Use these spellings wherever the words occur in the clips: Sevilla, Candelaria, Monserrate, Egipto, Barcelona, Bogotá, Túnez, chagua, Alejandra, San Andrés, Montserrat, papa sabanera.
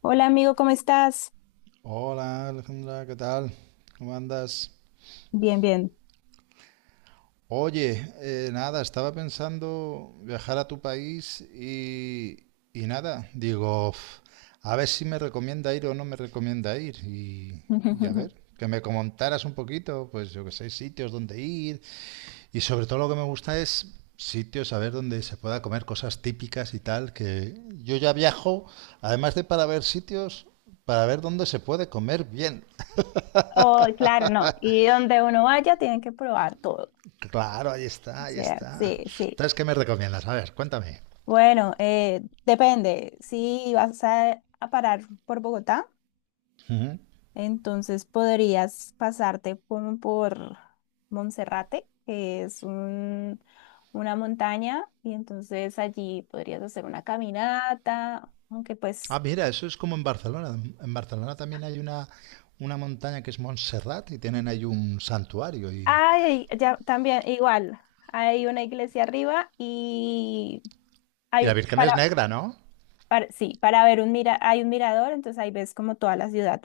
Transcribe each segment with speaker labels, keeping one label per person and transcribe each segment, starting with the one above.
Speaker 1: Hola amigo, ¿cómo estás?
Speaker 2: Hola Alejandra, ¿qué tal? ¿Cómo andas?
Speaker 1: Bien, bien.
Speaker 2: Oye, nada, estaba pensando viajar a tu país y nada, digo, "Uf, a ver si me recomienda ir o no me recomienda ir y a ver, que me comentaras un poquito, pues yo que sé, sitios donde ir y sobre todo lo que me gusta es sitios, a ver, donde se pueda comer cosas típicas y tal, que yo ya viajo, además de para ver sitios, para ver dónde se puede comer bien.
Speaker 1: Oh, claro, no. Y donde uno vaya, tienen que probar todo.
Speaker 2: Claro, ahí
Speaker 1: O
Speaker 2: está, ahí
Speaker 1: sea,
Speaker 2: está.
Speaker 1: sí, sí.
Speaker 2: Entonces, ¿qué me recomiendas? A ver, cuéntame.
Speaker 1: Bueno, depende. Si vas a parar por Bogotá,
Speaker 2: Ujú.
Speaker 1: entonces podrías pasarte como por Monserrate, que es un, una montaña, y entonces allí podrías hacer una caminata, aunque pues
Speaker 2: Ah, mira, eso es como en Barcelona. En Barcelona también hay una montaña que es Montserrat y tienen ahí un santuario. Y
Speaker 1: ay, ya también, igual, hay una iglesia arriba y
Speaker 2: y
Speaker 1: hay
Speaker 2: la Virgen es
Speaker 1: para,
Speaker 2: negra, ¿no?
Speaker 1: sí, para ver hay un mirador, entonces ahí ves como toda la ciudad.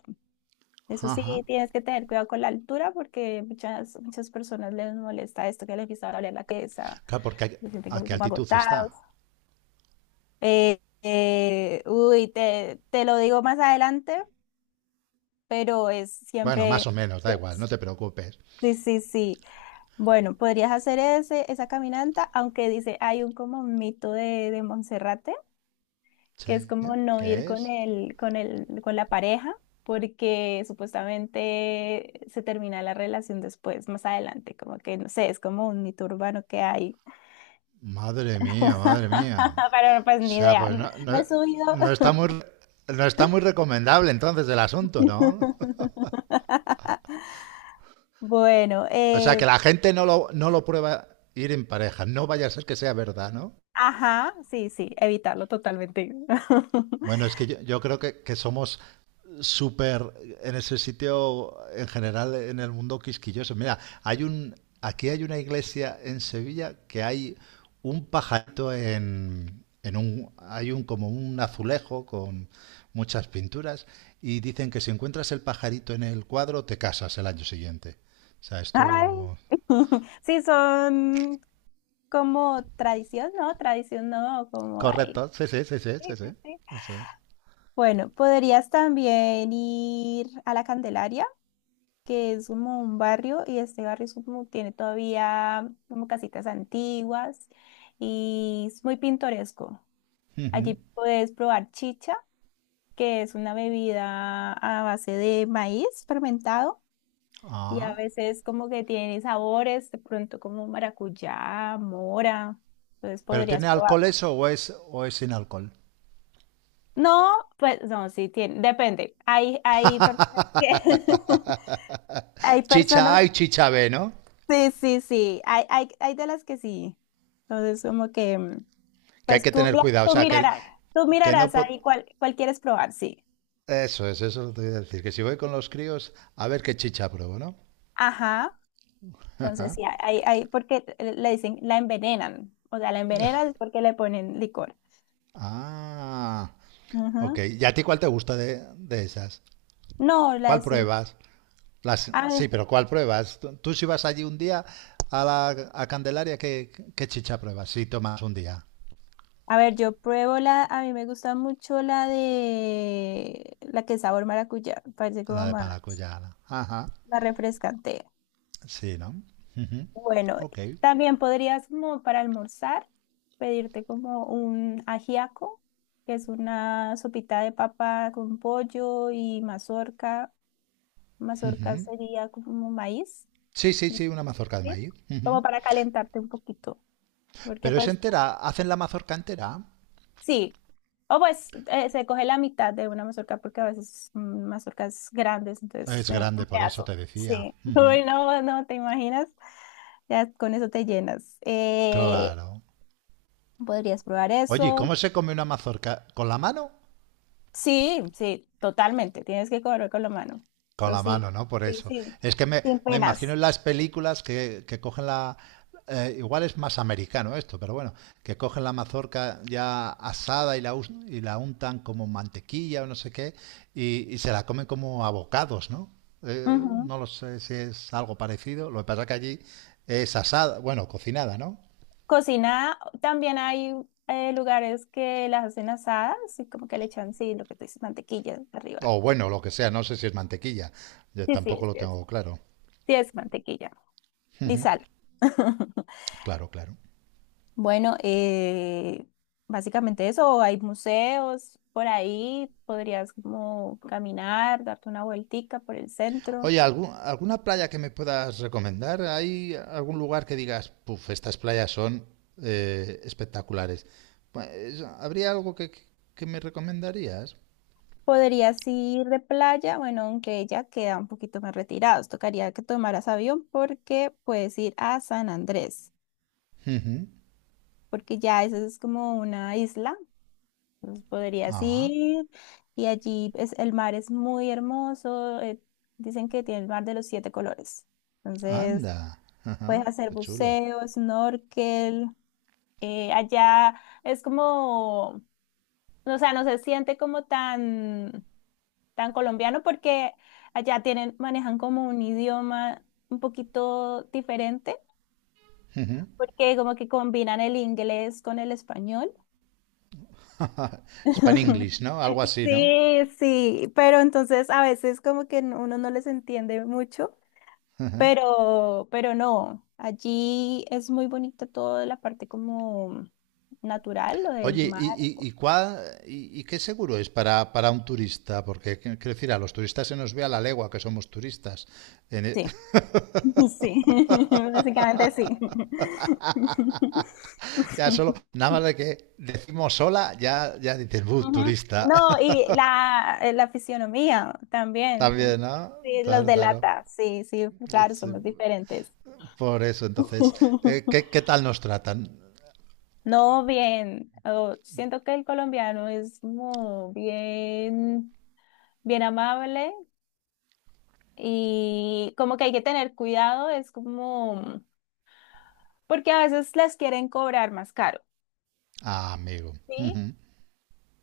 Speaker 1: Eso sí,
Speaker 2: Ajá.
Speaker 1: tienes que tener cuidado con la altura porque muchas personas les molesta esto que les empieza a doler la cabeza,
Speaker 2: Claro, porque
Speaker 1: se sienten
Speaker 2: ¿a qué
Speaker 1: como
Speaker 2: altitud
Speaker 1: agotados.
Speaker 2: está?
Speaker 1: Uy, te lo digo más adelante, pero es
Speaker 2: Bueno, más
Speaker 1: siempre,
Speaker 2: o menos, da igual, no te preocupes.
Speaker 1: sí, sí, sí. Bueno, podrías hacer esa caminata, aunque dice, hay un como mito de Monserrate, que es
Speaker 2: Sí,
Speaker 1: como no ir
Speaker 2: ¿qué
Speaker 1: con
Speaker 2: es?
Speaker 1: con la pareja, porque supuestamente se termina la relación después, más adelante, como que, no sé, es como un mito urbano que hay.
Speaker 2: Madre mía, madre mía.
Speaker 1: Pero pues
Speaker 2: O
Speaker 1: ni
Speaker 2: sea,
Speaker 1: idea, no, no he subido.
Speaker 2: no está muy, no está muy recomendable entonces el asunto, ¿no?
Speaker 1: Bueno,
Speaker 2: O sea, que la gente no lo prueba ir en pareja. No vaya a ser que sea verdad, ¿no?
Speaker 1: ajá, sí, sí, evitarlo totalmente.
Speaker 2: Bueno, es que yo creo que somos súper en ese sitio, en general, en el mundo quisquilloso. Mira, aquí hay una iglesia en Sevilla que hay un pajarito en hay un como un azulejo con muchas pinturas y dicen que si encuentras el pajarito en el cuadro te casas el año siguiente. O sea,
Speaker 1: Ay.
Speaker 2: esto
Speaker 1: Sí, son como tradición, ¿no? Tradición, ¿no? Como, ay.
Speaker 2: correcto, sí, sí, sí, sí, sí,
Speaker 1: Sí,
Speaker 2: sí.
Speaker 1: sí, sí.
Speaker 2: Eso es.
Speaker 1: Bueno, podrías también ir a la Candelaria, que es como un barrio y este barrio es como- tiene todavía como casitas antiguas y es muy pintoresco. Allí
Speaker 2: Ujú.
Speaker 1: puedes probar chicha, que es una bebida a base de maíz fermentado y a
Speaker 2: Ah.
Speaker 1: veces como que tiene sabores, de pronto como maracuyá, mora, entonces
Speaker 2: ¿Pero
Speaker 1: podrías
Speaker 2: tiene
Speaker 1: probar.
Speaker 2: alcohol eso o es sin alcohol?
Speaker 1: No, pues no, sí tiene, depende. Hay personas que hay
Speaker 2: Chicha
Speaker 1: personas,
Speaker 2: A y chicha B, ¿no?
Speaker 1: sí, sí, sí, hay de las que sí. Entonces, como que,
Speaker 2: Que hay
Speaker 1: pues
Speaker 2: que
Speaker 1: tú,
Speaker 2: tener cuidado. O sea,
Speaker 1: tú
Speaker 2: que no...
Speaker 1: mirarás ahí
Speaker 2: po-
Speaker 1: cuál, cuál quieres probar, sí.
Speaker 2: Eso es lo que te iba a decir. Que si voy con los críos, a ver qué chicha pruebo, ¿no?
Speaker 1: Ajá. Entonces, sí, hay, porque le dicen, la envenenan. O sea, la envenenan es porque le ponen licor.
Speaker 2: Ah, ok.
Speaker 1: Ajá.
Speaker 2: ¿Y a ti cuál te gusta de esas?
Speaker 1: No, la
Speaker 2: ¿Cuál
Speaker 1: sin.
Speaker 2: pruebas? Las, sí,
Speaker 1: Ah,
Speaker 2: pero ¿cuál pruebas? Tú si vas allí un día a Candelaria, ¿qué chicha pruebas? Si tomas un día,
Speaker 1: a ver, yo pruebo la. A mí me gusta mucho la de. La que es sabor maracuyá. Parece
Speaker 2: la
Speaker 1: como
Speaker 2: de
Speaker 1: más.
Speaker 2: maracuyá. Ajá.
Speaker 1: La refrescante.
Speaker 2: Sí, ¿no? Ujú.
Speaker 1: Bueno,
Speaker 2: Ok.
Speaker 1: también podrías como para almorzar pedirte como un ajiaco, que es una sopita de papa con pollo y mazorca. Mazorca sería como maíz,
Speaker 2: Sí, sí, sí, una mazorca de
Speaker 1: ¿sí?
Speaker 2: maíz.
Speaker 1: Como para calentarte un poquito, porque
Speaker 2: Pero es
Speaker 1: pues
Speaker 2: entera, hacen la mazorca entera.
Speaker 1: sí, o pues se coge la mitad de una mazorca porque a veces son mazorcas grandes, entonces
Speaker 2: Es
Speaker 1: se da un
Speaker 2: grande, por eso
Speaker 1: pedazo.
Speaker 2: te decía.
Speaker 1: Sí,
Speaker 2: Ujú.
Speaker 1: uy, no, no, ¿te imaginas? Ya con eso te llenas.
Speaker 2: Claro.
Speaker 1: ¿Podrías probar
Speaker 2: Oye, ¿y
Speaker 1: eso?
Speaker 2: cómo se come una mazorca? ¿Con la mano?
Speaker 1: Sí, sí, totalmente, tienes que comer con la mano.
Speaker 2: Con
Speaker 1: Eso
Speaker 2: la
Speaker 1: sí,
Speaker 2: mano, ¿no? Por
Speaker 1: sí,
Speaker 2: eso.
Speaker 1: sí,
Speaker 2: Es que
Speaker 1: sin
Speaker 2: me imagino
Speaker 1: penas.
Speaker 2: en las películas que cogen la... igual es más americano esto, pero bueno, que cogen la mazorca ya asada y y la untan como mantequilla o no sé qué, y se la comen como abocados, ¿no? Eh,
Speaker 1: Ujú.
Speaker 2: no lo sé si es algo parecido. Lo que pasa que allí es asada, bueno, cocinada, ¿no?
Speaker 1: Cocina, también hay lugares que las hacen asadas y como que le echan, sí, lo que tú dices, mantequilla arriba.
Speaker 2: O bueno, lo que sea, no sé si es mantequilla. Yo
Speaker 1: Sí, sí,
Speaker 2: tampoco lo
Speaker 1: sí es.
Speaker 2: tengo claro.
Speaker 1: Sí, es mantequilla. Y
Speaker 2: Ujú.
Speaker 1: sal.
Speaker 2: Claro, claro.
Speaker 1: Bueno, básicamente eso, hay museos por ahí, podrías como caminar, darte una vueltica por el centro.
Speaker 2: Oye, ¿alguna playa que me puedas recomendar? ¿Hay algún lugar que digas, puf, estas playas son espectaculares? Pues, ¿habría algo que me recomendarías?
Speaker 1: Podrías ir de playa, bueno, aunque ya queda un poquito más retirados, tocaría que tomaras avión porque puedes ir a San Andrés,
Speaker 2: Ujú.
Speaker 1: porque ya esa es como una isla, entonces podrías
Speaker 2: Ah,
Speaker 1: ir y allí es, el mar es muy hermoso, dicen que tiene el mar de los siete colores. Entonces...
Speaker 2: anda.
Speaker 1: Puedes
Speaker 2: Ajá,
Speaker 1: hacer
Speaker 2: qué chulo.
Speaker 1: buceo, snorkel. Allá es como, o sea, no se siente como tan, tan colombiano porque allá tienen, manejan como un idioma un poquito diferente,
Speaker 2: Ujú.
Speaker 1: porque como que combinan el inglés con el español.
Speaker 2: Span English, ¿no? Algo así, ¿no?
Speaker 1: Sí, sí, pero entonces a veces como que uno no les entiende mucho.
Speaker 2: Ujú.
Speaker 1: Pero no, allí es muy bonita toda la parte como natural, lo del
Speaker 2: Oye,
Speaker 1: mar.
Speaker 2: ¿y qué seguro es para un turista? Porque, qu- quiero decir, a los turistas se nos ve a la legua que somos turistas. En e-
Speaker 1: Sí, sí, básicamente sí.
Speaker 2: Ya solo, nada más de que decimos sola, ya, ya dices,
Speaker 1: Ujú.
Speaker 2: turista.
Speaker 1: No, y la fisionomía también.
Speaker 2: También, ¿no?
Speaker 1: Sí, los
Speaker 2: Claro, claro.
Speaker 1: delata, sí, sí, claro,
Speaker 2: Sí.
Speaker 1: somos diferentes.
Speaker 2: Por eso, entonces, ¿qué, qué tal nos tratan?
Speaker 1: No, bien, oh, siento que el colombiano es como bien, bien amable, y como que hay que tener cuidado, es como, porque a veces las quieren cobrar más caro,
Speaker 2: Ah, amigo.
Speaker 1: ¿sí?
Speaker 2: Ujú,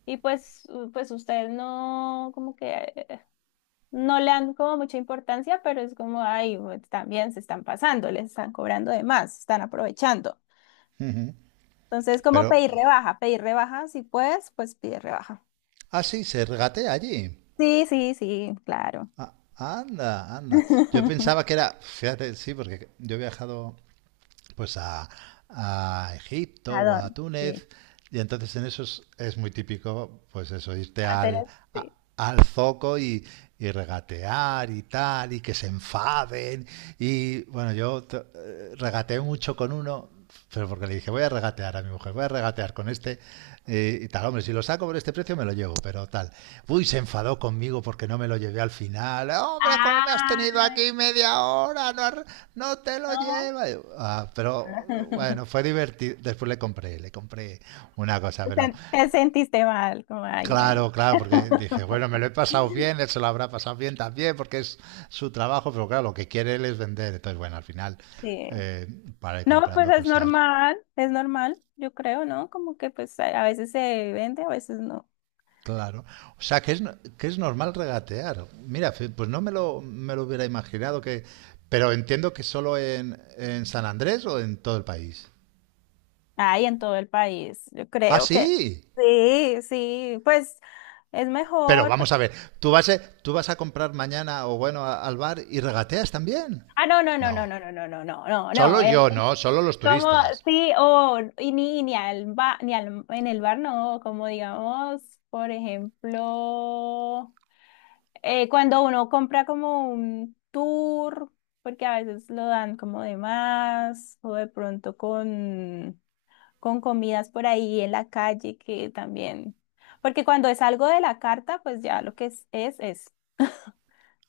Speaker 1: Y pues, pues ustedes no, como que no le dan como mucha importancia, pero es como, ay, pues, también se están pasando, les están cobrando de más, se están aprovechando.
Speaker 2: ujú.
Speaker 1: Entonces, como
Speaker 2: Pero,
Speaker 1: pedir rebaja, si puedes, pues pide rebaja.
Speaker 2: ah, sí, se regatea allí.
Speaker 1: Sí, sí, sí, claro.
Speaker 2: Ah, anda, anda. Yo pensaba que era, fíjate, sí, porque yo he viajado pues a Egipto
Speaker 1: ¿A
Speaker 2: o a
Speaker 1: dónde? Sí.
Speaker 2: Túnez. Y entonces en esos es muy típico, pues eso, irte
Speaker 1: Hacer sí.
Speaker 2: al zoco y regatear y tal, y que se enfaden. Y bueno, regateé mucho con uno, pero porque le dije, voy a regatear a mi mujer, voy a regatear con este y tal. Hombre, si lo saco por este precio me lo llevo, pero tal. Uy, se enfadó conmigo porque no me lo llevé al final. Hombre, ¿cómo me has
Speaker 1: Ah,
Speaker 2: tenido aquí media hora? No te lo
Speaker 1: no.
Speaker 2: llevas. Ah, pero bueno, fue divertido. Después le compré una cosa,
Speaker 1: O
Speaker 2: pero
Speaker 1: sea, te sentiste mal, como, ay, bueno.
Speaker 2: claro, claro, porque dije, bueno, me lo he pasado bien, él se lo habrá pasado bien también, porque es su trabajo, pero claro, lo que quiere él es vender. Entonces, bueno, al final,
Speaker 1: Sí.
Speaker 2: eh, para ir
Speaker 1: No, pues
Speaker 2: comprando cosas.
Speaker 1: es normal, yo creo, ¿no? Como que pues a veces se vende, a veces no.
Speaker 2: Claro, o sea que es, que es normal regatear. Mira, fe- pues no me lo, me lo hubiera imaginado que... Pero entiendo que solo en San Andrés o en todo el país.
Speaker 1: Ay, en todo el país, yo
Speaker 2: Ah,
Speaker 1: creo que
Speaker 2: sí.
Speaker 1: sí, sí, pues es
Speaker 2: Pero
Speaker 1: mejor. Porque-
Speaker 2: vamos a ver, ¿tú vas a comprar mañana o bueno al bar y regateas también?
Speaker 1: ah, no, no, no, no,
Speaker 2: No.
Speaker 1: no, no, no, no, no, no, no.
Speaker 2: Solo
Speaker 1: Es
Speaker 2: yo, no, solo los
Speaker 1: como,
Speaker 2: turistas.
Speaker 1: sí, o y ni, ni al, en el bar no, como digamos, por ejemplo. Cuando uno compra como un tour, porque a veces lo dan como de más, o de pronto con comidas por ahí en la calle que también, porque cuando es algo de la carta, pues ya lo que es, es.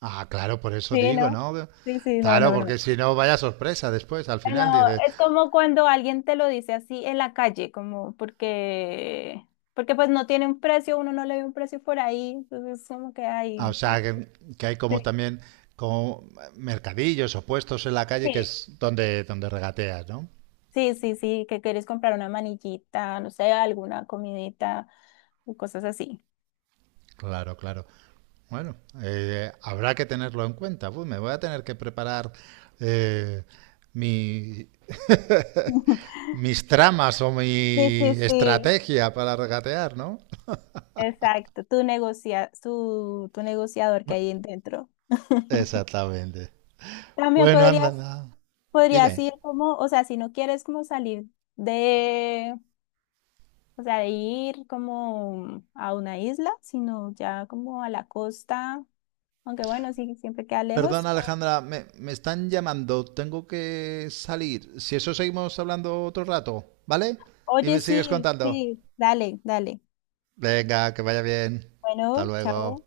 Speaker 2: Ah, claro, por eso
Speaker 1: Sí,
Speaker 2: digo,
Speaker 1: ¿no?
Speaker 2: ¿no?
Speaker 1: Sí, sí, no,
Speaker 2: Claro,
Speaker 1: no, no.
Speaker 2: porque si no, vaya sorpresa después, al final
Speaker 1: No,
Speaker 2: dice,
Speaker 1: es como cuando alguien te lo dice así en la calle, porque pues no tiene un precio, uno no le ve un precio por ahí, entonces como que
Speaker 2: ah, o
Speaker 1: hay.
Speaker 2: sea, que hay como
Speaker 1: Sí.
Speaker 2: también como mercadillos o puestos en la calle que es
Speaker 1: Sí.
Speaker 2: donde, donde regateas, ¿no?
Speaker 1: Sí, sí, sí, que quieres comprar una manillita, no sé, alguna comidita o cosas así.
Speaker 2: Claro, claro. Bueno, habrá que tenerlo en cuenta. Pues me voy a tener que preparar eh, mi, mis tramas o
Speaker 1: Sí, sí,
Speaker 2: mi
Speaker 1: sí.
Speaker 2: estrategia para regatear, ¿no?
Speaker 1: Exacto, tu negocia, tu negociador que hay en dentro.
Speaker 2: Exactamente.
Speaker 1: También
Speaker 2: Bueno,
Speaker 1: podrías,
Speaker 2: anda, anda.
Speaker 1: podrías
Speaker 2: Dime.
Speaker 1: ir como, o sea, si no quieres como salir de, o sea, de ir como a una isla, sino ya como a la costa, aunque bueno, sí, siempre queda
Speaker 2: Perdón,
Speaker 1: lejos.
Speaker 2: Alejandra, me están llamando. Tengo que salir. Si eso seguimos hablando otro rato, ¿vale? Y
Speaker 1: Oye,
Speaker 2: me sigues
Speaker 1: sí,
Speaker 2: contando.
Speaker 1: sí, dale, dale.
Speaker 2: Venga, que vaya bien. Hasta
Speaker 1: Bueno,
Speaker 2: luego.
Speaker 1: chao.